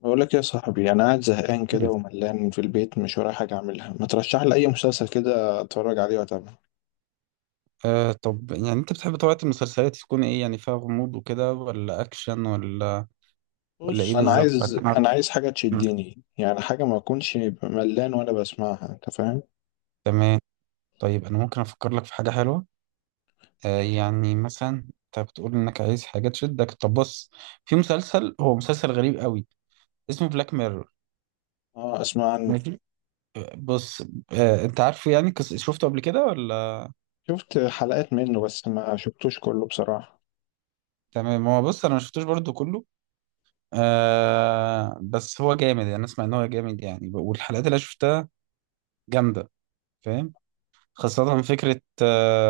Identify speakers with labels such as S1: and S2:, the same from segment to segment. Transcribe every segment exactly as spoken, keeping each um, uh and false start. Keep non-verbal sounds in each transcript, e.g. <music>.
S1: بقول لك يا صاحبي، انا قاعد زهقان كده
S2: مم.
S1: وملان في البيت، مش ورايا حاجه اعملها. ما ترشح لي اي مسلسل كده اتفرج عليه واتابعه.
S2: آه طب يعني انت بتحب طبيعة المسلسلات تكون ايه يعني فيها غموض وكده ولا اكشن ولا ولا ايه
S1: بص، انا
S2: بالظبط؟ <laughs>
S1: عايز،
S2: عشان أعرف.
S1: انا عايز حاجه
S2: مم.
S1: تشدني، يعني حاجه ما اكونش ملان وانا بسمعها. انت فاهم؟
S2: تمام، طيب انا ممكن افكر لك في حاجة حلوة. آه يعني مثلا انت بتقول انك عايز حاجة تشدك. طب بص، في مسلسل هو مسلسل غريب قوي اسمه بلاك ميرور.
S1: اه، اسمع عنه.
S2: ماشي، بص، آه انت عارفه يعني كس- شفته قبل كده ولا؟
S1: شفت حلقات منه بس ما شفتوش كله بصراحه.
S2: تمام، هو بص انا ما شفتوش برضو كله. آه بس هو جامد يعني، اسمع ان هو جامد يعني، والحلقات اللي أنا شفتها جامدة، فاهم؟ خاصة فكرة آه،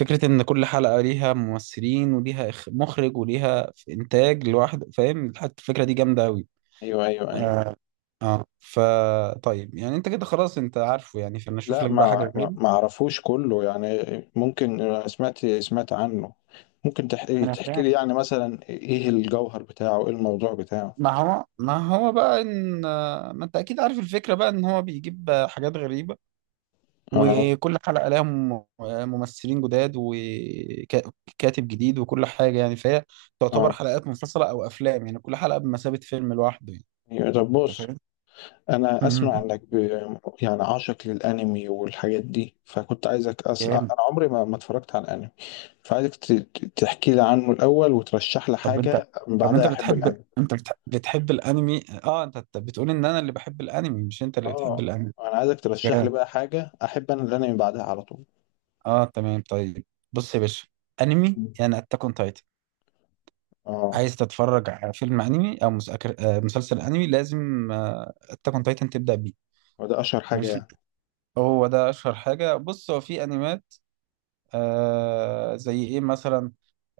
S2: فكرة إن كل حلقة ليها ممثلين وليها إخ- مخرج وليها إنتاج لوحده، فاهم؟ حتى الفكرة دي جامدة أوي.
S1: ايوه، ايوه، ايوه.
S2: آه آه فا طيب، يعني أنت كده خلاص أنت عارفه يعني، فأنا أشوف
S1: لا،
S2: لك بقى
S1: ما
S2: حاجة غير.
S1: ما ما اعرفوش كله يعني. ممكن أنا سمعت سمعت عنه. ممكن تحكي
S2: أنا
S1: تحكي لي
S2: فاهم.
S1: يعني مثلا ايه الجوهر بتاعه، ايه الموضوع بتاعه؟
S2: ما هو ما هو بقى إن آه، ما أنت أكيد عارف الفكرة بقى إن هو بيجيب آه، حاجات غريبة،
S1: اه،
S2: وكل حلقة لها مم- ممثلين جداد وكاتب جديد وكل حاجة يعني، فهي تعتبر
S1: اه.
S2: حلقات منفصلة أو أفلام. يعني كل حلقة بمثابة فيلم لوحده يعني.
S1: أيوة، طب
S2: أنت
S1: بص،
S2: فاهم؟
S1: انا اسمع
S2: مم.
S1: انك ب... يعني عاشق للانمي والحاجات دي، فكنت عايزك. اصلا
S2: جامد.
S1: انا عمري ما ما اتفرجت على الانمي. فعايزك ت... ت- تحكي لي عنه الاول وترشح لي
S2: طب أنت
S1: حاجه من
S2: طب أنت
S1: بعدها احب
S2: بتحب
S1: الانمي.
S2: أنت بتح... بتحب الأنمي؟ أه أنت، أنت بتقول إن أنا اللي بحب الأنمي مش أنت اللي بتحب
S1: اه،
S2: الأنمي.
S1: انا عايزك ترشح لي
S2: جامد.
S1: بقى حاجه احب انا الانمي بعدها على طول.
S2: أه تمام، طيب. بص يا باشا، أنمي يعني أتاك أون تايتن.
S1: اه،
S2: عايز تتفرج على فيلم أنمي أو مسأكر... آه، مسلسل أنمي، لازم أتاك أون تايتن تبدأ بيه.
S1: وده اشهر حاجه
S2: ماليش.
S1: يعني؟
S2: هو ده اشهر حاجه. بص هو في انميات، آه زي ايه مثلا،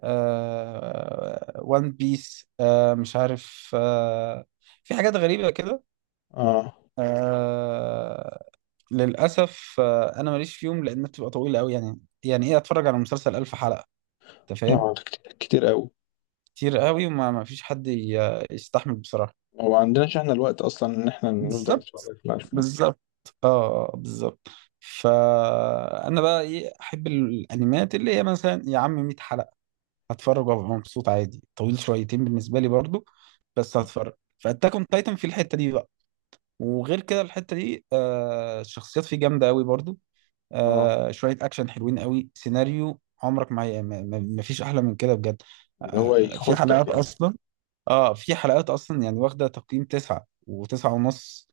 S2: آه وان بيس، آه مش عارف آه، في حاجات غريبه كده.
S1: اه،
S2: آه، للاسف آه انا ماليش فيهم لان بتبقى طويله قوي. يعني يعني ايه اتفرج على مسلسل الف حلقه؟ انت فاهم.
S1: اه، ده كتير، كتير قوي.
S2: كتير قوي، وما ما فيش حد ي- يستحمل بصراحه.
S1: هو عندناش احنا الوقت اصلا ان احنا نفضل
S2: بالظبط.
S1: نتفرج في الألفون.
S2: بالظبط. اه آه، بالظبط. فانا بقى ايه احب الانميات اللي هي مثلا يا عم مية حلقه، هتفرج وابقى مبسوط عادي. طويل شويتين بالنسبه لي برضو، بس هتفرج. فاتاك اون تايتن في الحته دي بقى. وغير كده الحته دي آه، الشخصيات فيه جامده قوي برضو.
S1: اه،
S2: آه، شويه اكشن حلوين قوي، سيناريو عمرك ما ما ما- ما فيش احلى من كده بجد.
S1: اللي هو
S2: آه، في
S1: يخضك
S2: حلقات
S1: يعني.
S2: اصلا، اه في حلقات اصلا يعني واخده تقييم تسعة وتسعة ونص،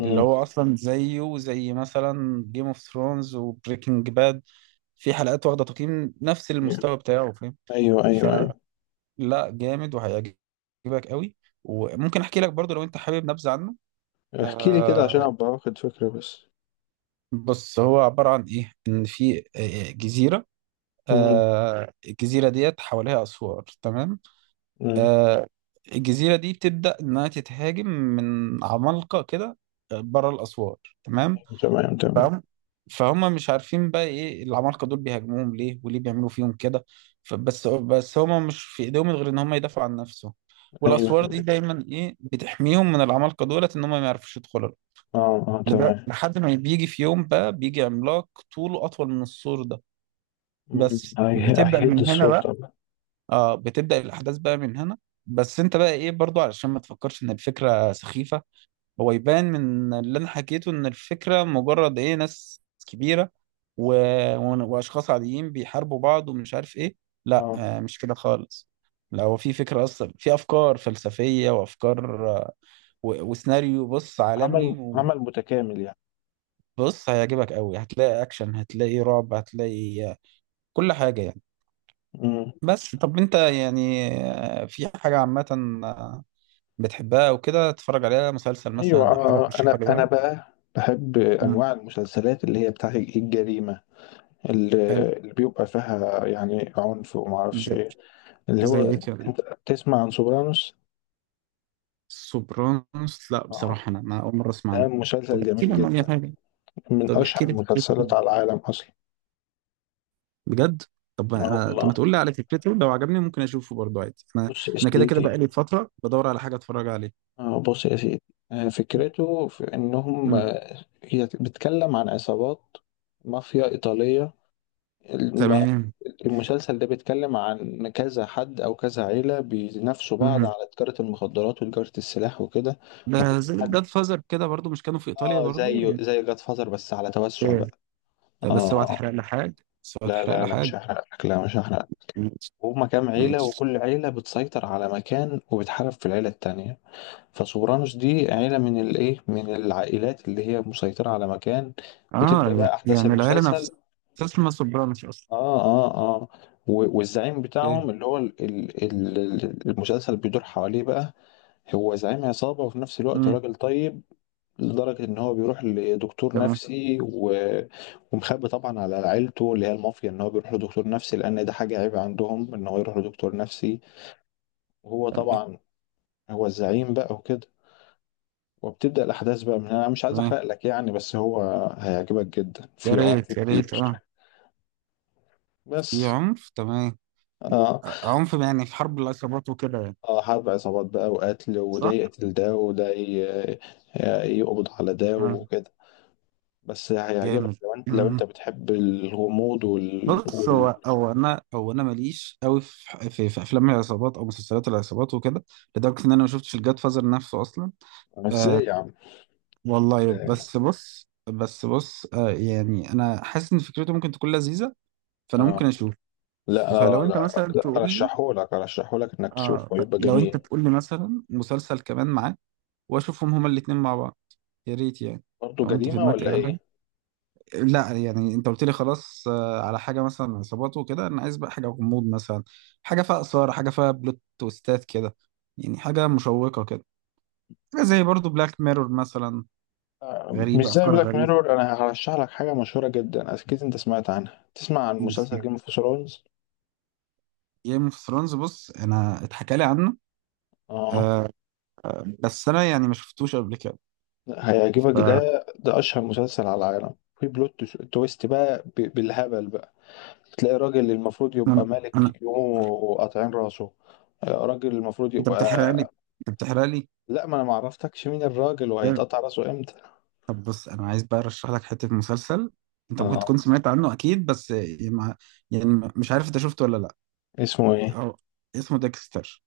S2: اللي هو اصلا زيه زي مثلا جيم اوف ثرونز وبريكنج باد، في حلقات واخده تقييم نفس المستوى بتاعه،
S1: ايوه، ايوه،
S2: فاهم.
S1: ايوه.
S2: لا جامد وهيعجبك قوي. وممكن احكي لك برضو لو انت حابب نبذة عنه.
S1: احكي لي كده عشان
S2: آه
S1: ابقى واخد فكره بس.
S2: بص، هو عبارة عن ايه، ان في آه، آه، جزيرة.
S1: مم.
S2: آه، الجزيرة ديت حواليها اسوار، تمام؟
S1: مم.
S2: آه، الجزيرة دي بتبدأ انها تتهاجم من عمالقة كده بره الاسوار، تمام،
S1: تمام، تمام.
S2: فاهم؟ فهم مش عارفين بقى ايه العمالقه دول، بيهاجموهم ليه وليه بيعملوا فيهم كده. فبس بس هم مش في ايديهم غير ان هم يدافعوا عن نفسهم،
S1: ايوه،
S2: والاسوار دي
S1: تمام.
S2: دايما ايه، بتحميهم من العمالقه دولت ان هم ما يعرفوش يدخلوا.
S1: اه، اه،
S2: لده-
S1: تمام.
S2: لحد ما بيجي في يوم بقى، بيجي عملاق طوله اطول من السور ده.
S1: مم.
S2: بس
S1: هي-
S2: بتبدا
S1: هيهد
S2: من هنا
S1: الصورة
S2: بقى.
S1: طبعا.
S2: اه، بتبدا الاحداث بقى من هنا. بس انت بقى ايه برضو، علشان ما تفكرش ان الفكره سخيفه، هو يبان من اللي انا حكيته ان الفكره مجرد ايه، ناس كبيره و... و... واشخاص عاديين بيحاربوا بعض ومش عارف ايه. لا
S1: اه،
S2: آه، مش كده خالص. لو في فكره اصلا، في افكار فلسفيه وافكار آه، و... وسيناريو بص عالمي.
S1: عمل، عمل متكامل يعني.
S2: وبص هيعجبك قوي، هتلاقي اكشن، هتلاقي رعب، هتلاقي آه، كل حاجه يعني.
S1: مم.
S2: بس طب انت يعني، آه، في حاجه عامه آه، بتحبها وكده تتفرج عليها، مسلسل
S1: ايوه،
S2: مثلا او حاجه
S1: آه،
S2: ترشحها
S1: انا
S2: لي
S1: انا
S2: بقى؟
S1: بقى بحب
S2: مم.
S1: انواع المسلسلات اللي هي بتاع الجريمه. اللي, اللي بيبقى فيها يعني عنف وما اعرفش
S2: حلو.
S1: ايه. اللي
S2: زي
S1: هو،
S2: ايه كده؟
S1: انت تسمع عن سوبرانوس؟
S2: سوبرانوس؟ لا
S1: اه،
S2: بصراحة انا ما، اول مرة اسمع
S1: ده
S2: عنه.
S1: مسلسل
S2: طب احكي
S1: جميل
S2: لي عنه اي
S1: جدا،
S2: حاجة.
S1: من
S2: طب احكي
S1: اشهر
S2: لي فكرته
S1: المسلسلات على العالم اصلا.
S2: بجد. طب
S1: اه
S2: انا
S1: والله،
S2: طب ما تقول لي على فكرته، لو عجبني ممكن اشوفه برضه، عادي انا.
S1: بص يا
S2: انا كده كده
S1: سيدي.
S2: بقالي فترة بدور على حاجة اتفرج عليها.
S1: آه، بص يا سيدي. آه، فكرته في انهم،
S2: مم.
S1: آه، هي بتتكلم عن عصابات، مافيا ايطاليه. الم-
S2: تمام.
S1: المسلسل ده بيتكلم عن كذا حد او كذا عيله بينافسوا بعض
S2: مم.
S1: على تجاره المخدرات وتجاره السلاح وكده.
S2: ده
S1: وكل
S2: زي
S1: حد،
S2: الجاد فازر كده برضه، مش كانوا في ايطاليا
S1: اه
S2: برضه
S1: زيه
S2: ولا
S1: زي جاد فازر بس على توسع
S2: ايه؟
S1: بقى.
S2: طب
S1: اه،
S2: بس اوعى
S1: آه.
S2: تحرق لي حاجة بس اوعى
S1: لا
S2: تحرق
S1: لا
S2: لي
S1: لا، مش
S2: حاجة.
S1: هحرق لك، لا مش هحرق.
S2: ماشي.
S1: هما كام عيله
S2: ماشي.
S1: وكل عيله بتسيطر على مكان وبتحارب في العيله التانيه. فسوبرانوس دي عيلة من الايه، من العائلات اللي هي مسيطرة على مكان،
S2: اه
S1: وتبدأ بقى أحداث
S2: يعني العيلة
S1: المسلسل.
S2: نفسها اسمها سوبرانوس اصلا؟
S1: اه، اه، اه. و- والزعيم
S2: ايه.
S1: بتاعهم اللي هو ال- ال- ال- المسلسل بيدور حواليه بقى، هو زعيم عصابة وفي نفس الوقت
S2: مم.
S1: راجل طيب. لدرجة إن هو بيروح لدكتور
S2: تمام.
S1: نفسي و- ومخبي طبعا على عيلته اللي هي المافيا إن هو بيروح لدكتور نفسي، لأن ده حاجة عيب عندهم إن هو يروح لدكتور نفسي. وهو
S2: تمام.
S1: طبعا هو الزعيم بقى وكده. وبتبدأ الأحداث بقى من هنا. أنا مش عايز
S2: تمام.
S1: أحرق لك يعني، بس هو هيعجبك جدا.
S2: يا
S1: في عنف
S2: ريت. يا ريت،
S1: كتير
S2: اه. في
S1: بس.
S2: عنف، تمام.
S1: آه,
S2: آه، عنف يعني في حرب العصابات وكده يعني،
S1: آه، حرب عصابات بقى وقتل، وده
S2: صح؟
S1: يقتل ده، وده ي- آه، يقبض على ده
S2: تمام.
S1: وكده. بس هيعجبك
S2: جامد.
S1: لو أنت، لو أنت
S2: مم.
S1: بتحب الغموض وال,
S2: بص،
S1: وال...
S2: هو هو انا هو انا ماليش قوي في, في في افلام العصابات او مسلسلات العصابات وكده، لدرجه ان انا ما شفتش الجاد فازر نفسه اصلا. آه
S1: إزاي يا عم؟
S2: والله، بس بص بس بص آه يعني، انا حاسس ان فكرته ممكن تكون لذيذه، فانا ممكن
S1: آه.
S2: اشوف.
S1: لا لا
S2: فلو انت
S1: لا،
S2: مثلا
S1: لا
S2: تقول لي،
S1: أرشحهولك، أرشحهولك إنك
S2: اه
S1: تشوفه،
S2: ف-
S1: يبقى
S2: لو انت
S1: جميل.
S2: تقول لي مثلا مسلسل كمان معاه واشوفهم هما الاثنين مع بعض، يا ريت يعني.
S1: برضه
S2: لو انت في
S1: جريمة
S2: دماغك
S1: ولا
S2: اي حاجه.
S1: إيه؟
S2: مم. لا يعني انت قلت لي خلاص آه، على حاجه مثلا عصابات وكده، انا عايز بقى حاجه غموض مثلا، حاجه فيها اثاره، حاجه فيها بلوت تويستات كده، يعني حاجه مشوقه كده، حاجه زي برضو بلاك ميرور مثلا،
S1: مش
S2: غريبه،
S1: زي
S2: افكار
S1: بلاك
S2: غريبه.
S1: ميرور، انا هرشح لك حاجه مشهوره جدا اكيد انت سمعت عنها. تسمع عن مسلسل جيم اوف ثرونز؟
S2: جيم اوف ثرونز؟ بص انا اتحكى لي عنه،
S1: اه،
S2: آه، بس انا يعني ما شفتوش قبل كده. ف
S1: هيعجبك ده. ده اشهر مسلسل على العالم، في بلوت تش- تويست بقى ب- بالهبل بقى. تلاقي راجل اللي المفروض يبقى
S2: انا انا
S1: ملك يقوموا قاطعين راسه. آه، راجل المفروض
S2: انت بتحرق لي،
S1: يبقى.
S2: انت بتحرق لي
S1: لا، ما انا ما عرفتكش مين الراجل وهيتقطع راسه امتى.
S2: طب بص، انا عايز بقى ارشح لك حته مسلسل، انت ممكن
S1: اه،
S2: تكون سمعت عنه اكيد بس يعني ما- يعني مش عارف انت شفته ولا لا.
S1: اسمه ايه؟
S2: هو اسمه ديكستر.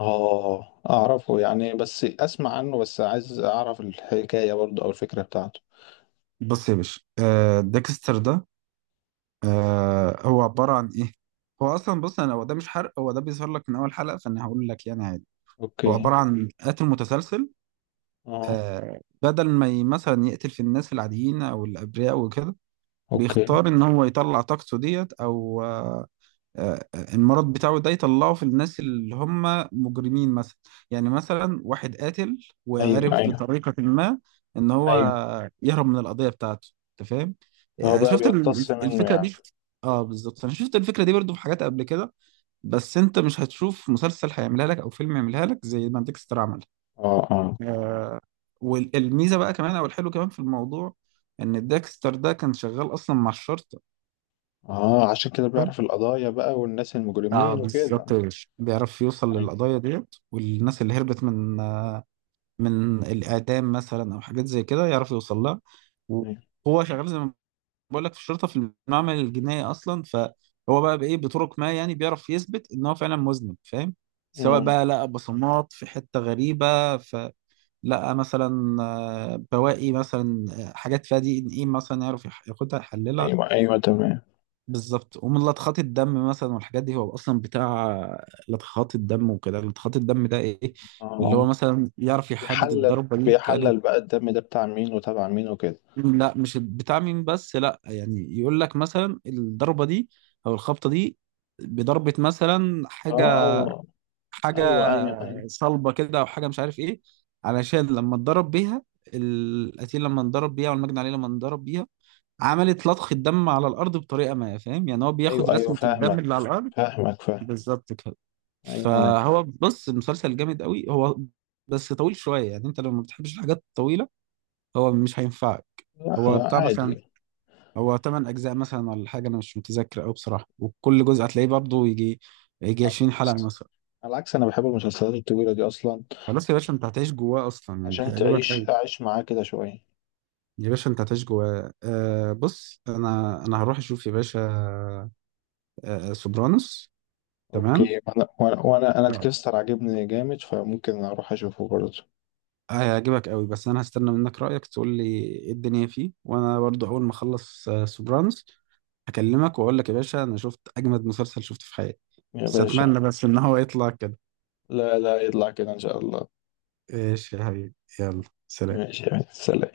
S1: اه، اعرفه يعني، بس اسمع عنه بس. عايز اعرف الحكايه برضه او الفكره بتاعته.
S2: بص يا باشا آه، ديكستر ده آه، هو عباره عن ايه؟ هو اصلا بص انا هو ده مش حرق، هو ده بيظهر لك من اول حلقه، فانا هقول لك يعني عادي. هو
S1: اوكي.
S2: عباره عن قاتل متسلسل،
S1: اه.
S2: آه بدل ما ي- مثلا يقتل في الناس العاديين او الابرياء وكده،
S1: اوكي.
S2: بيختار ان هو يطلع طاقته ديت او آه، آه، آه، المرض بتاعه ده يطلعه في الناس اللي هم مجرمين مثلا. يعني مثلا واحد قاتل
S1: ايوه،
S2: وعرف
S1: ايوه،
S2: بطريقة ما ان هو
S1: ايوه.
S2: يهرب من القضية بتاعته، انت فاهم؟
S1: فهو
S2: يعني
S1: بقى
S2: شفت ال-
S1: بيقتص منه
S2: الفكرة
S1: يعني؟
S2: دي. اه بالظبط، انا شفت الفكرة دي برضو في حاجات قبل كده، بس انت مش هتشوف مسلسل هيعملها لك او فيلم يعملها لك زي ما ديكستر عمل.
S1: اه، اه،
S2: آه. والميزة بقى كمان، او الحلو كمان في الموضوع، ان ديكستر ده كان شغال اصلا مع الشرطة.
S1: اه، عشان كده بيعرف القضايا بقى والناس
S2: اه
S1: المجرمين
S2: بالظبط
S1: وكده.
S2: يا باشا، بيعرف يوصل
S1: ايوه،
S2: للقضايا ديت والناس اللي هربت من آه، من الاعدام مثلا او حاجات زي كده، يعرف يوصل لها.
S1: ايوه.
S2: وهو شغال زي ما بقول لك في الشرطه، في المعمل الجنائي اصلا، فهو بقى بايه، بطرق ما يعني، بيعرف يثبت ان هو فعلا مذنب، فاهم؟ سواء
S1: امم.
S2: بقى لقى بصمات في حته غريبه، فلقى مثلا آه، بواقي مثلا آه، حاجات فيها دي ان ايه، مثلا يعرف يح- ياخدها يحللها.
S1: ايوه، ايوه، تمام.
S2: بالظبط. ومن لطخات الدم مثلا والحاجات دي، هو اصلا بتاع لطخات الدم وكده. لطخات الدم ده ايه،
S1: اه،
S2: اللي هو
S1: آه.
S2: مثلا يعرف يحدد
S1: بيحلل،
S2: الضربه دي كانت.
S1: بيحلل بقى الدم ده بتاع مين وتبع مين وكده.
S2: لا مش بتاع مين بس، لا يعني يقول لك مثلا الضربه دي او الخبطه دي بضربه مثلا
S1: اه،
S2: حاجه
S1: آه. ايوه،
S2: حاجه
S1: ايوه، ايوه.
S2: صلبه كده او حاجه مش عارف ايه، علشان لما اتضرب بيها القتيل، لما انضرب بيها والمجني عليه لما انضرب بيها، عملت لطخ الدم على الارض بطريقه ما، فاهم؟ يعني هو
S1: ايوه،
S2: بياخد
S1: ايوه،
S2: رسمه الدم
S1: فاهمك،
S2: اللي على الارض.
S1: فاهمك، فاهم.
S2: بالظبط كده.
S1: ايوه، ايوه.
S2: فهو بص، المسلسل جامد قوي، هو بس طويل شوية، يعني انت لو ما بتحبش الحاجات الطويلة هو مش هينفعك.
S1: لا
S2: هو
S1: لا،
S2: بتاع مثلا،
S1: عادي.
S2: هو تمن أجزاء مثلا ولا حاجة أنا مش متذكر أوي بصراحة، وكل جزء هتلاقيه برضه يجي يجي
S1: على
S2: عشرين حلقة
S1: العكس،
S2: مثلا.
S1: على العكس، انا بحب المسلسلات الطويلة دي اصلا.
S2: خلاص يا باشا أنت هتعيش جواه أصلا يعني،
S1: عشان
S2: هيعجبك
S1: تعيش،
S2: أوي.
S1: اعيش معاه كده شوية.
S2: يا باشا أنت هتعيش جواه. آه بص أنا، أنا هروح أشوف يا باشا آه سوبرانوس. تمام،
S1: اوكي، وانا وانا وانا انا تكستر عاجبني جامد، فممكن اروح اشوفه برضه.
S2: هيعجبك قوي. بس انا هستنى منك رأيك، تقول لي ايه الدنيا فيه، وانا برضو اول ما اخلص آه، سوبرانز، هكلمك واقول لك يا باشا انا شفت اجمد مسلسل شفته في حياتي.
S1: يا
S2: بس
S1: باشا،
S2: اتمنى بس ان هو يطلع كده.
S1: لا لا، يطلع كده ان شاء الله.
S2: ايش يا حبيبي. يلا، سلام.
S1: ماشي، يا سلام.